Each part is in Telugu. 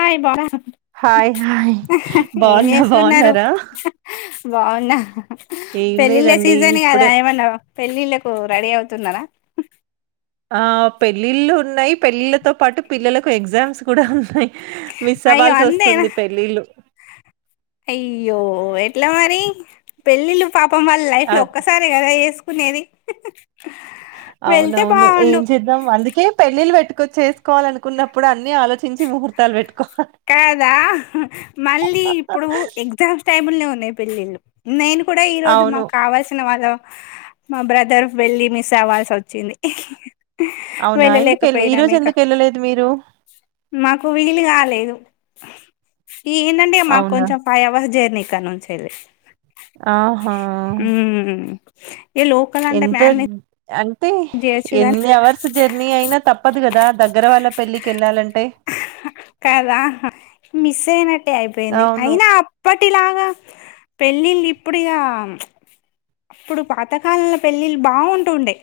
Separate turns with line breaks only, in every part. ఆయ్ బాబో
హాయ్ హాయ్ బాగున్నా బాగున్నారా
బావునా
ఏం
పెళ్లిలో
లేదండి
సీజన్ కాదా
ఇప్పుడే
ఏమన పెళ్ళిళక్ రెడీ అవుతున్నార
ఆ పెళ్ళిళ్ళు ఉన్నాయి పెళ్ళిళ్ళ తో పాటు పిల్లలకు ఎగ్జామ్స్ కూడా ఉన్నాయి మిస్
అయ్యో
అవాల్స్
అంతేనా
వస్తుంది పెళ్లిిళ్ళు
అయ్యో ఎట్లా మరి పెళ్ళిళ్ పాపం వాళ్ళ లైఫ్
అ
లో ఒక్కసారీ కదా కొనేది
అవునవును ఏం చేద్దాం అందుకే పెళ్ళిళ్లు పెట్టుకొచ్చిసుకోవాలినుకున్న ఇప్పుడు అన్ని ఆలోచి ముహూర్తాలు పెట్టు
కాదా మళ్ళీ ఇప్పుడు ఎగ్జామ్స్ టైమ్నే ఉంది పెళ్ళిళ్ళు నేను కూడా ఈ రోజు
అవును
మాకు కావాల్సిన వాళ్ళం మా బ్రదర్ పేళ్లి మిస్ అవ్వాల్సి వచ్చింది
అవునా ఎందుకు వెళ్ళ ఈ
వెళ్ళలేకపోయినాం
రోజు
ఇక
ఎందుకు వెళ్ళలేదు మీరు
మాకు వీలు కాలేదు ఫిష్ ఈ ఏంటంటే మాకు
అవునా
కొంచెం ఫైవ్ అవర్స్ జర్నీక్క నుంచేళ్ళి
ఆహా
ఏ లోకల్ అంటే మ్యానేజ
అ అ ఎన్ని అవర్స్ జర్నీ అయినా తప్పదు కదా దగ్గర వాళ్ళ పెళ్ళికి వెళ్ళాలంటే
కదా మిస్ అయినట్టే అయిపోయింది
అవును
అయినా అప్పటిలాగా పెళ్ళిళ్ళు ఇప్పుడుక అప్పుడు పాతకాలంలో పెళ్ళిళ్ళు బాగుంటుండే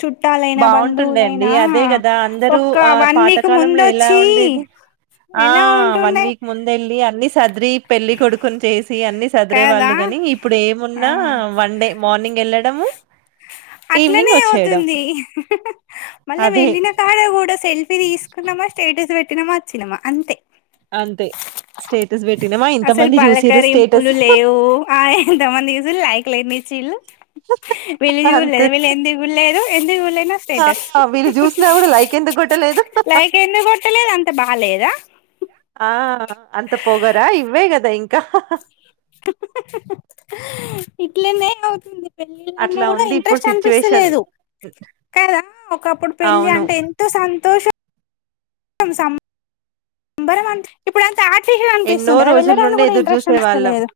చుట్టాలైనా
బాగుంటుండే అండి
బంధువులైనా
అదే కదా అందరూ
ఒక
ఆ
వన్ వీక్
పాతకాలంలో ఎలా
ముందొచ్చి
ఉండేది ఆ
ఎలా
వన్
ఉంటుండే
వీక్ ముందేళ్ళి అన్ని సద్రి పెళ్లి కొడుకుని చేసి చదిరే
కదా
వాళ్ళు ని ఇప్పుడు ఏమున్నా
ఆ
వన్ డే మార్నింగ్ వెళ్ళడ ఈవినింగ్
అట్లనే
వచ్చేయడం
అవుతుంది మళ్ళీ
అదే
వెళ్ళిన కాడే కూడా సెల్ఫీ తీసుకున్నామ స్ట పెట్టినమా వచ్చినామా అంతే
అంతే స్టేటస్ పెట్టినామా ఇంత మంది చూసి స్టేట్
పులు లేవు ఆ ఎంతమంది చేసిలైక్ క్లేమిచిల్ వీళ్ళు చూలేదు
అంతే
వీళ్ళు ఎందుకుళ్లేదు ఎందుకుఊలేనా
ఆ
స్టేటస్
వీళ్ళు చూసినా కూడా లైక్ ఎందుకు కొట్టలేదు
లైక్ ఎందు కొట్టలేదు అంత బాలేదా
ఆ అంత పోగరా ఇవ్వేగ దా ఇంకా
ఇట్లేనె అవుతుంది పెళ్ళన్నా
అట్లా
కూడా
ఉంది ఇప్పుడు
ఇంట్రెస్ట్
సిచ్యువేషన్
అనిపిస్తలేదు కదా ఒకప్పుడు పెళ్ళి
అవును
అంటే ఎంతో సంతోషం స నంబర్ వన్ ఇప్పుడు స్టార్టింగ్
ఎన్నో
అనిపిస్తుంది అదా
రోజుల
వెళ్ళడాలు
నుండి
కూడా
ఎదురు
ఇంట్రెస్ట్
చూసే వాళ్ళం
అనిస్తలేదు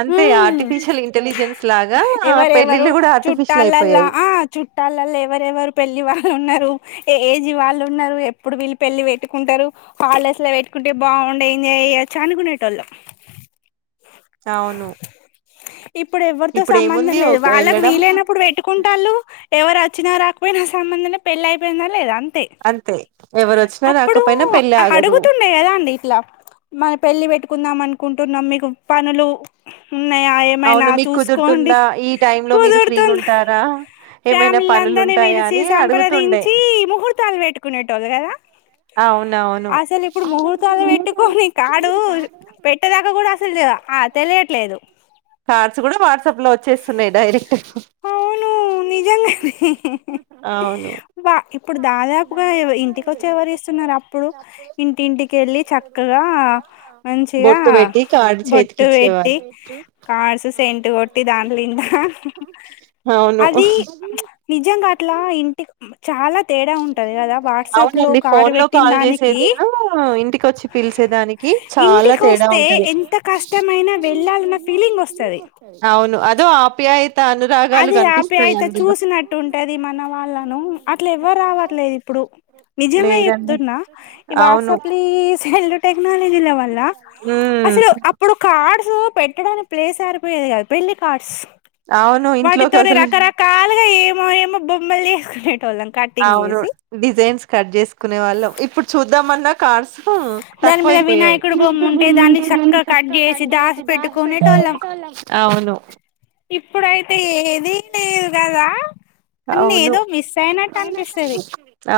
అంతే ఆర్టిఫిషియల్ ఇంటెలిజెన్స్ లాగా
ఎవరెవరు
పెళ్ళిళ్ళు కూడా ఆర్టిఫిషియల్
చుట్టాలలో
అయిపోయాయి
ఆ చుట్టాలలో ఎవరెవరు పెళ్లి వాళ్ళు ఉన్నారు ఏ జీవాళ్ళు ఉన్నారు ఎప్పుడు వీళ్ళు పెళ్లి పెట్టుకుంటారు కాలస్ లో పెట్టుకుంటే బాగుండేయి ఎంజాయ్ అయొచ్చ అనుకునేటోళ్ళు
అవును
ఇప్పుడు ఎవ్వరితో
ఇప్పుడు
సంబంధం
ఏముంది
లేదు
ఒక
వాళ్ళకు
వెళ్ళడం
వీలైనప్పుడు పెట్టుకుంట వాళ్ళు ఎవరు వచ్చినా రాకపోయినా సంబంధం లే పెళ్ళి అయిపోయిందా లేదా
అంతే ఎవరు వచ్చినా
అప్పుడు
రాకపోయినా పెళ్ళ
అడుగుతుండే కదా అండి ఇట్లా మన పెళ్లి పెట్టు కుందాం అనుకుంటున్నాం మీకు పనులు ఉన్నాయా ఏమైనా
అవును మీకు
చూసుకోండి
కుదురుతుందా ఈ టైమ్ లో మీరు ఫ్రీగా
కుదురుతుంది
ఉంటారా ఏమైనా
ఫ్యామిలీల
పనులు
అందరినీ
ఉంటాయా
పలిచి
అని అడుగుతుండే
సంప్రదించి ముహూర్తాలు పెట్టుకునేటోళ్ళు కదా
అవును
అసలు ఇప్పుడు ముహూర్తాలు పెట్టుకొని కాడు పెట్టదాకా కూడా అసలు లేదా తెలియట్లేదు
కార్డ్స్ కూడా వాట్సాప్ లో వచ్చేస్తున్నాయి డైరెక్ట్
అవును నిజంగా
అవును
వా ఇప్పుడు దాదాపుగా ఇంటిక వచ్చి ఎవరు ఇస్తున్నారు అ ఇంటింటికి వెళ్ళి చక్కగా మంచిగా
బొట్టు పెట్టి కార్డు
బొట్టు పెట్టి
చేతికిచ్చేవాళ్ళు
కార్సు సెంట్ కొట్టి దానిలిండా
అవును
అది నిజం అట్లా ఇంటి చాలా తేడా ఉంటది కదా వాట్సాప్ లో కార్డు పెట్టిన దానికి
ఏదైనా ఇంటికొచ్చి పిలిచేదానికి చాలా తేడా
ఇంటికొస్తే
ఉంటది
ఎంత కష్టమైనా వెళ్ళాలన్న ఫీలింగ్
అవును అదో ఆప్యాయ
అదే ఆప్యాయతే చూసినట్టు ఉంటది మన వాళ్ళను అట్లే రావట్లే ఇప్పుడు నిజమే
లేదండి
చెప్తున్న ఈ వాట్స్
అవును
అప్ ఈ సెల్ టెక్నాలజీలవల్ల
ఉమ్
అసలు అప్పుడు కామ్ కార్డ్స్ పెట్టడానికి ప్లేస్ సరిపోయేది కాదు పెళ్లి కార్డ్స్
అవును ఇంత
టితూరి రకరకాల ఏమో ఏమో బొమ్మలి
అవును డిజైన్స్ కట్ చేసుకునే వాళ్ళం ఇప్పుడు చూద్దాంమన్నా కార్స్
దాని మీద
తక్కువైపోయాయి
వినాయకుడు బొమ్మ
వినాయకుడి
ఉంటే దాన్ని చక్కగా కట్ చేసి దాసి పెట్టుకునేటోళ్ళం
అవును
ఇప్పుడైతే ఏది లేదు కదా అన్ని
అవును
ఏదో మిస్ అయినట్టు అనిపిస్తది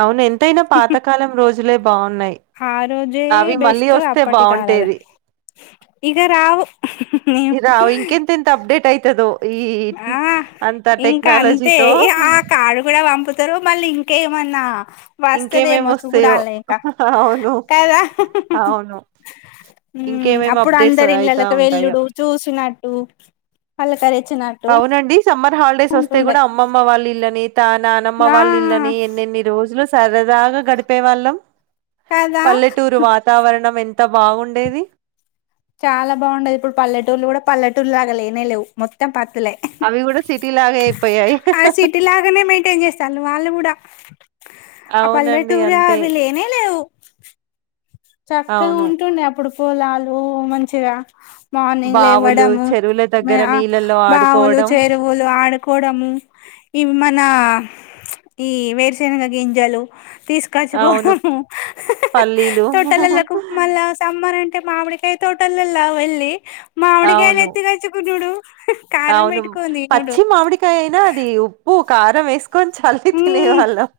అవును ఎంతయినా పాతకాలం రోజు జులే బాగుంటా
ఆ రోజే బెస్ట్ అప్పటి కాలాలు
బాగుంటేది
ఇగ రావు
ఇద ఇంకెంత ఎంత అప్డేట్ అయితదో ఈ
ఆ
అంత
ఇంకా
టెక్నాలజీతో
ఇస్తరు మళ్ళీ ఇంకేమన్నా
ఇంకేమేమి
వస్తుదేమో చు కూడా
వస్తాయో
లై ఇంకా
అవును
కదా
అవును ఇంకేమేమి
అప్పుడు
అప్డేట్స్
అందరి
అయితా
ఇళ్ళకి
ఉంటాయో
వెళ్ళుడు చూసినట్టు పలకరిచినట్
అవునండి సమ్మర్ హాలిడేస్ వస్తే కూడా అమ్మమ్మ వాళ్ళ ఇళ్ళని త నానమ్మ
ఆ
వాళ్ళు ఇళ్ళలని ఎన్నెన్ని రోజులు స్ సరే బాగా గడిపే వాళ్ళం
కదా
పల్లెటూరు వాతావరణం ఎంత్ అంట బాగుండ్ ఎది
చాలా బాగుండది ఇప్పుడు పల్లెటూళ్లు కూడా పల్లేటూర్ లాగాలేనే లేవు మొత్తం పట్ట్ లే
అవి గూడా సిటీలాగే అయిపోయాయి.
అ సిటీ లాగానే మెయింటైన్ చేస్తాారు వాళ్ళు కూడా ఇనో అడిబుల్ ఆ
అవునండి.
పల్లెటూరే
అంతే.
అవి లేనే లేవు చక్కగా
అవును.
ఉంటుండే అప్పుడు పూలాలు మంచిగా మార్నింగ్లు
బావులు,
ఇవ్వడము
చెరువుల దగ్గర నీళ్ళల్లో
బావులు
ఆడుకోవడం.
చెరువులు ఆడుకోవడము ఇవి మన ఈ వేరుసేనగా గింజలు తీసుకొచ్చు
అవును.
పోవడం
పల్లీలు.
పిల్లలకు మల్ల సాంబార్ ఎ అంటే మామిడికాయ తోటలల్లా వెళ్ళి మామిడికాయలు
అవును.
ఎత్తుకోచ్చుకుచూడు
అవును పచ్చి మామిడికాయ అయిన అది ఉప్పు కారం వేస్ కోన్చ్ హఫి తినేవాళ్ళం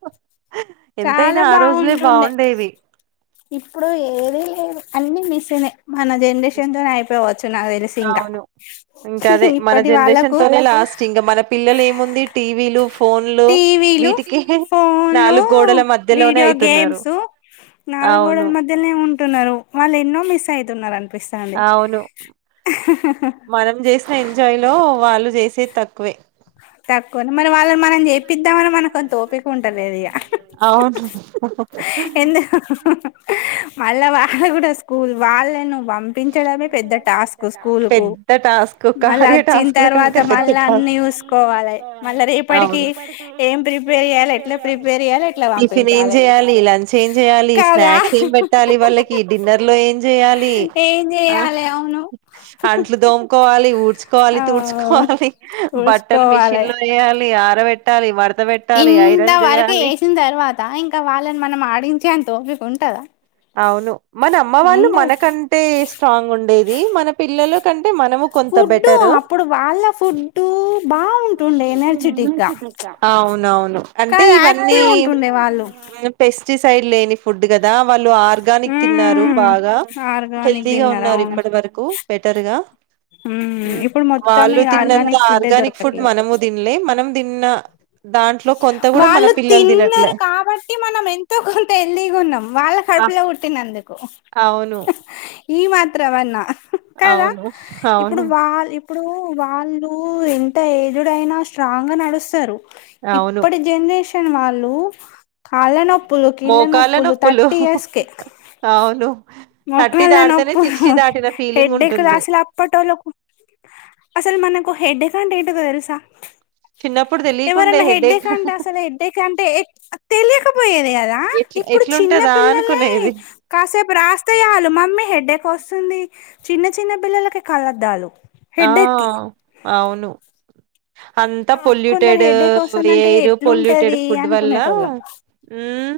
ఎంతయిన
చాలా
ఆ రోజులే
బాగుంటుండే
బాగుండేవి
ఇప్పుడు ఏవి లేవు అన్ని మిస్ అయినాయి మన జనరేషన్ తోనే అయిపోవచ్
అవును ఇంక అదే మన
ఇప్పటి
జనరేషన్
వాళ్ళకు
తోనే లాస్ట్ ఇంగ మన పిల్లలు ఏముంది టీవీలు ఫోన్లు
టీవీలు
వీటికి
ఫోన్లు
నాలుగు గోడల మధ్యలోనే అయితున్నారు అవును
నాలుగుగోడల మధ్యనే ఉంటునరు వాళ్ళు ఎన్నో మిస్ అయితున్నారంట
అవును మనం జేసిన ఎంజాయ్ లో వాలు చేసేది తక్కువే
తక్కువ మరి వాళ్ళును మనం చేపిద్దామని మనకు అంత ఒపి ఉంట్టలేదిక
అవును
ఎందుక్ అలా వాళ్ళు కూడా స్కూల్ వాళ్ళను పంపించడమే పెద్ద టాస్క్ స్కూల్కు
పెద్ద టాస్క్
మళ్ళ
కార్య
వచ్చిన్
టాస్క్ ల
తర్వాత
కంటే పెద్ద
మల్ల అన్ని
టాస్క్
చూసి కోవాలే మళ్ళ రేపటికి
అవును ఇప్పటికి
ఏం ప్రిపేర్ చేయాలి ఎట్లా ప్రిపేర్ చేయాలి ఎట్లా
టిఫిన్ ఏం
పంపించాలి
చేయాలి లంచ్ ఏం చేయాలి
కాగా
స్నాక్స్ ఏం పెట్టాలి వాళ్ళకి డిన్నర్ లో ఏం చేయాలి
ఏ
ఆ అంట్లు దోముకోవాలి ఊడ్చుకోవాలి
ఆ
తుడ్చుకోవాలి బట్ టల్
చూసుకోవాలి
మిషన్ లో వేయాలి ఆ పెట్టాలి వాడ్
ఇంత వరకు యేసిన్ తర్వాత ఇంకా వాళ్ళని మనం ఆడించే అంత ఓపిక వున్ టాద
అవును మన అమ్మ వాళ్ళు మనకంటే స్ట్రాంగ్ ఉండేది మన పిల్లలు మనము కొంత
ఫుడ్
బ్యాటరు
అప్పుడు వాళ్ళ ఫుడ్ బాగుంటుండే ఎనర్జెటిక్ గా
ఆ అవునవును అంటే
కాదు
ఇవన్నీ
యాక్టివ్ ఉంటుండే వాళ్ళు
మన చి సైడ్ లేని ఫుడ్ కదా వాళ్ళు ఆర్గానిక్ తిన్నారు
ఉమ్
బాగా
ఆర్గానిక్
హెల్దీగా
తిన్నారు
ఉన్నారు
అవును
ఇప్పటి వరకు బెటర్గా
ఉమ్ ఇప్పుడు మొత్తం ఈ
తిన్న
ఆర్గానిక్ ఫుడ్డే దొరకట్లేదు
దాంట్లో కొంత కూడా మన
వాళ్ళు
పిల్లలు తినట్లే
తిన్నారు కాబట్టి మనం ఎంతో కొంత హెల్దీగా ఉన్నాం వాళ్ళ కడుపులే పుట్టినందుకు
అవును
ఈ మాత్రమన్నా కదా
అవును
ఇప్పుడు
అవును
వాళ్ ఇప్పుడు వాళ్ళు ఎంత ఎజెడ్ అయినా స్ట్రాంగ్ గా నడుస్తారు
అవును
ఇప్పుడి జనరేషన్ వాళ్ళు కాళ్ళ నొ నోప్పులు కిళ్ళ నొప్పులు థర్టీ ఇయర్స్ కె
అవును థర్టీ
మోకాళ్ళ
దాటితేనే
నొప్పులు
సిక్స్టీ దాటిన ఫీలింగ్
హెడ్డేక్
ఉంటుంది
అసలు అప్పటోళ్ళకు అసలు మనకు హెడ్డేక్ ఎన్ అంటే ఏంటో తెల్సా
చిన్నప్పుడు తెలికుండే హెడ్
ఎడంటే అసలు ఎడ్డెక్ అంటే తెలియకపోయేది కదా
ఎట్
ఇప్పుడు చిన్న
ఎట్లుంటదా
పిల్లలకే
అనుకునేది
కాసేపు రాస్తే వాళ మమ్మీ హెడ్డ వస్తుంది చిన్న చిన్న పిల్లలకి కలద్దాలు
ఆ అవును అంతా
కొందరు
పొల్యూటెడ్
హెడ్డేక్ వస్తుందంటే
ఎయిరు పొల్యూటెడ్
ఎట్లుంటది
ఫుడ్ వల్ల
అనుకునేటోళ్ళం
ఉమ్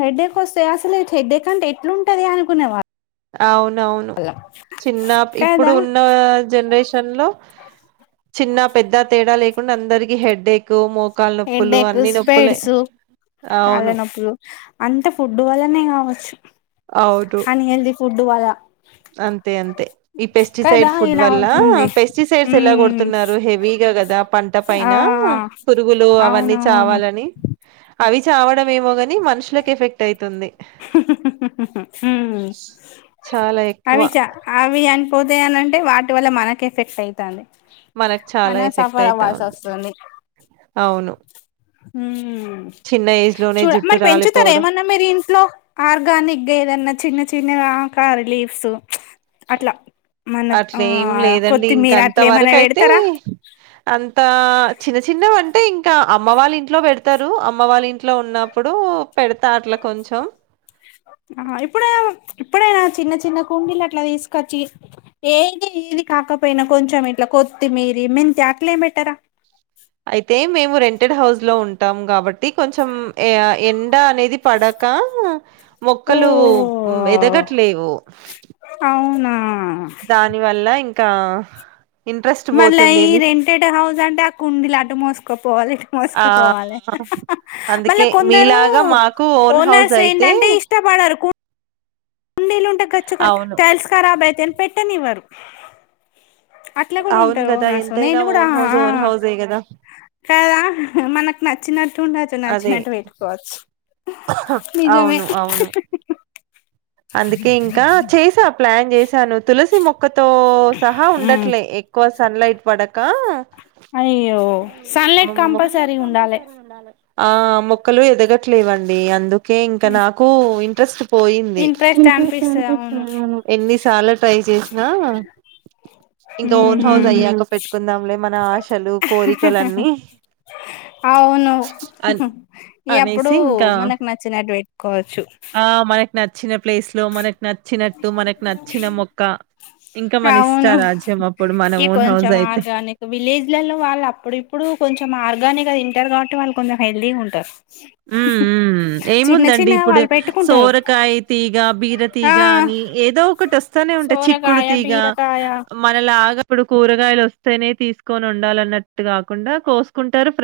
హెడ్డేక్ వస్తే అసలు హెడ్డేక్ అంటే ఎట్లుంటుంది అనుకునేవాల్
ఔన్ ఔను చిన్నాప్ ఇప్పుడు
కదా
ఉన్న జన్రేషన్ లో చిన్న పెద్ద తేడా లే. ఉన్నందరికీ హెడ్డేకు మో.
హెడ్డేకు స్పెడ్సు
అవును
కాళ్ళనొప్పుళ్లు అంత ఫుడ్డ్ వల్లనే గావచ్చు అన్ హెల్ది ఫు. డ్డు వల
అంతె అంతె ఈ పెస్టిసైడ్ ఫుడ్
ఇలా
వల్ల
అవుతుంది
పెస్టిసైడ్స్ ఎలా
ఉమ్
గొడుతున్నారు హెవీగా గదా పంట
ఆ
పైన పురుగుల్. లు అవన్నీ
అవును
చావాలని. అవి చావడమేమోగాని మనుషులకెఫెక్ట్ అయ్ తుంది.
హ్మ్
చాలా ఎక్.
అవి చ అవి యాన్ పోతాయనంటే వాటి వల్ల మనకెఫెక్ట్ అయ్తాంది.
మనక్ చాలా ఎఫెక్టయితా ఉంది
వస్తుంది
ఔను.
ఉమ్ చూడ మర్ పెంచుతర
రాలిపోవడం
ఏమన్నా మీరింట్లో. గానిగ్గేదన్న చిన్న చిన్నగా కారీ లీవ్సు అట్ల.
అట్లేం లేదండి ఇంక అంత
అట్లా ఏమైనా
వరుకైతే
పెడతారా
అంతా చిన్న చిన్న వ. టే ఇంక అమ్మ వాళ్ళింట్లో పెడతరు అమ్మ వాళ్ళింట్లో ఉన్నప్పుడు పెడ్తా అట్ల.
ఆ ఇప్పుడే ఇప్పుడే. చిన్న చిన్న కుండీలట్ల దీస్కచ్చి ఏది ఏది కాకపోయ్నా కొంచెం ఇట్ల కొత్తిమీరి మెంతి అట్లేమ్ బెట్టరా.
అయితే మేము రెంటెడ్ హౌస్ లో ఉంటాం కాబ టి కొంచెం ఎ ఎండ అనేది పడకా మొక్కలు
ఓహో
మ్ ఎదగట్లేవు.
అవునా
దాని వల్ల ఇంక్ కా
మళ్ళ ఈ రెంటెడ్ హౌస్ అంటే ఆ కుండీలటు మోసుకోపోవాలె ఇటు
ఆ
మోసుకపోవాలె మళ్ళ
అందుకే
కొందరూ
మీలాగా మాకు ఓన్ హౌస్ అయితే
ఓనర్సేంటంటే ఇష్టపడరు కు. కుండీలుంటే కచ్చుక
అవును
టైల్స్ కరాబయ్ తాయని పెట్టనివ్వరు. అట్ల
అవును
కూడుంటరు
కదా
ఓనర్సు
ఎంతైనా
నేను గుడా
ఓన్ హౌస్
ఆ
ఓన్ హౌసే కదా
కాదా. మనకు నచ్చిన. టుండచ్చు నచ్చినట్టు వెట్టుకోవచ్చు.
ఔను ఔను అందుకే ఇంకా చేసా ప్లాన్ జేస్ త్యాను తులసి మొక్కతో సహా
ఉమ్
ఉండట్లే ఎక్కువ సన్లైట్ పడక
అయ్యో
ఆ,
సన్లైట్
మొ-
కంపల్సరీ ఉండాలి
ఆ మొక్కలు ఎదగట్లేవండి అందుకు కే ఇంకా నాకు ఇ ట్రైస్ పోయింది
ఇంట్రెస్ట్ అనిపిస్తది అవును
ఎన్ని చాలడ్ ట్రై చేసిన ఇంకా ఓన్ హౌస్
ఉహు
అయ్యాక పెట్టుకుందాంలే మన ఆశలు కోరికలున్నీ
అవును ఎప్పుడు
అనేసి ఇంకా
మనకు నచ్చినట్టు పెట్టుకోవచ్చు
మన చి వెబ్ ప్లేస్ లో మనకు నచ్చినట్టు మనకు నచ్చిన మొక్క ఇంకా మన ఇష్ట
అవును
రాజ్యం అప్పుడు మన
ఈ
ఓన్ హౌస్
కొంచెం
అయితే
ఆర్గానిక్ విలేజ్లలో ఇంటారు కాబట్టి వాళ్ళు కొంచె హెల్తీగా ఉంటారు
ఉ
చిన్న
ఏముందండి
చిన్నగా
ఇప్పుడు
వాళ్ళు పెట్టుకుంటారు
సోరకాయ తీ గా బీర
ఆ
తీగ అని ఏదో ఒకటి వస్తానే ఉంటాయి చిక్కుడు
సోరకాయ
తీగ
బీరకాయ
మనలాగా ఇప్పుడు కూరగాయలు వస్తేనే తీసుకొని వండాలిన్నట్టు కాకుండా కోసుకుంటారు ఫ్రెష్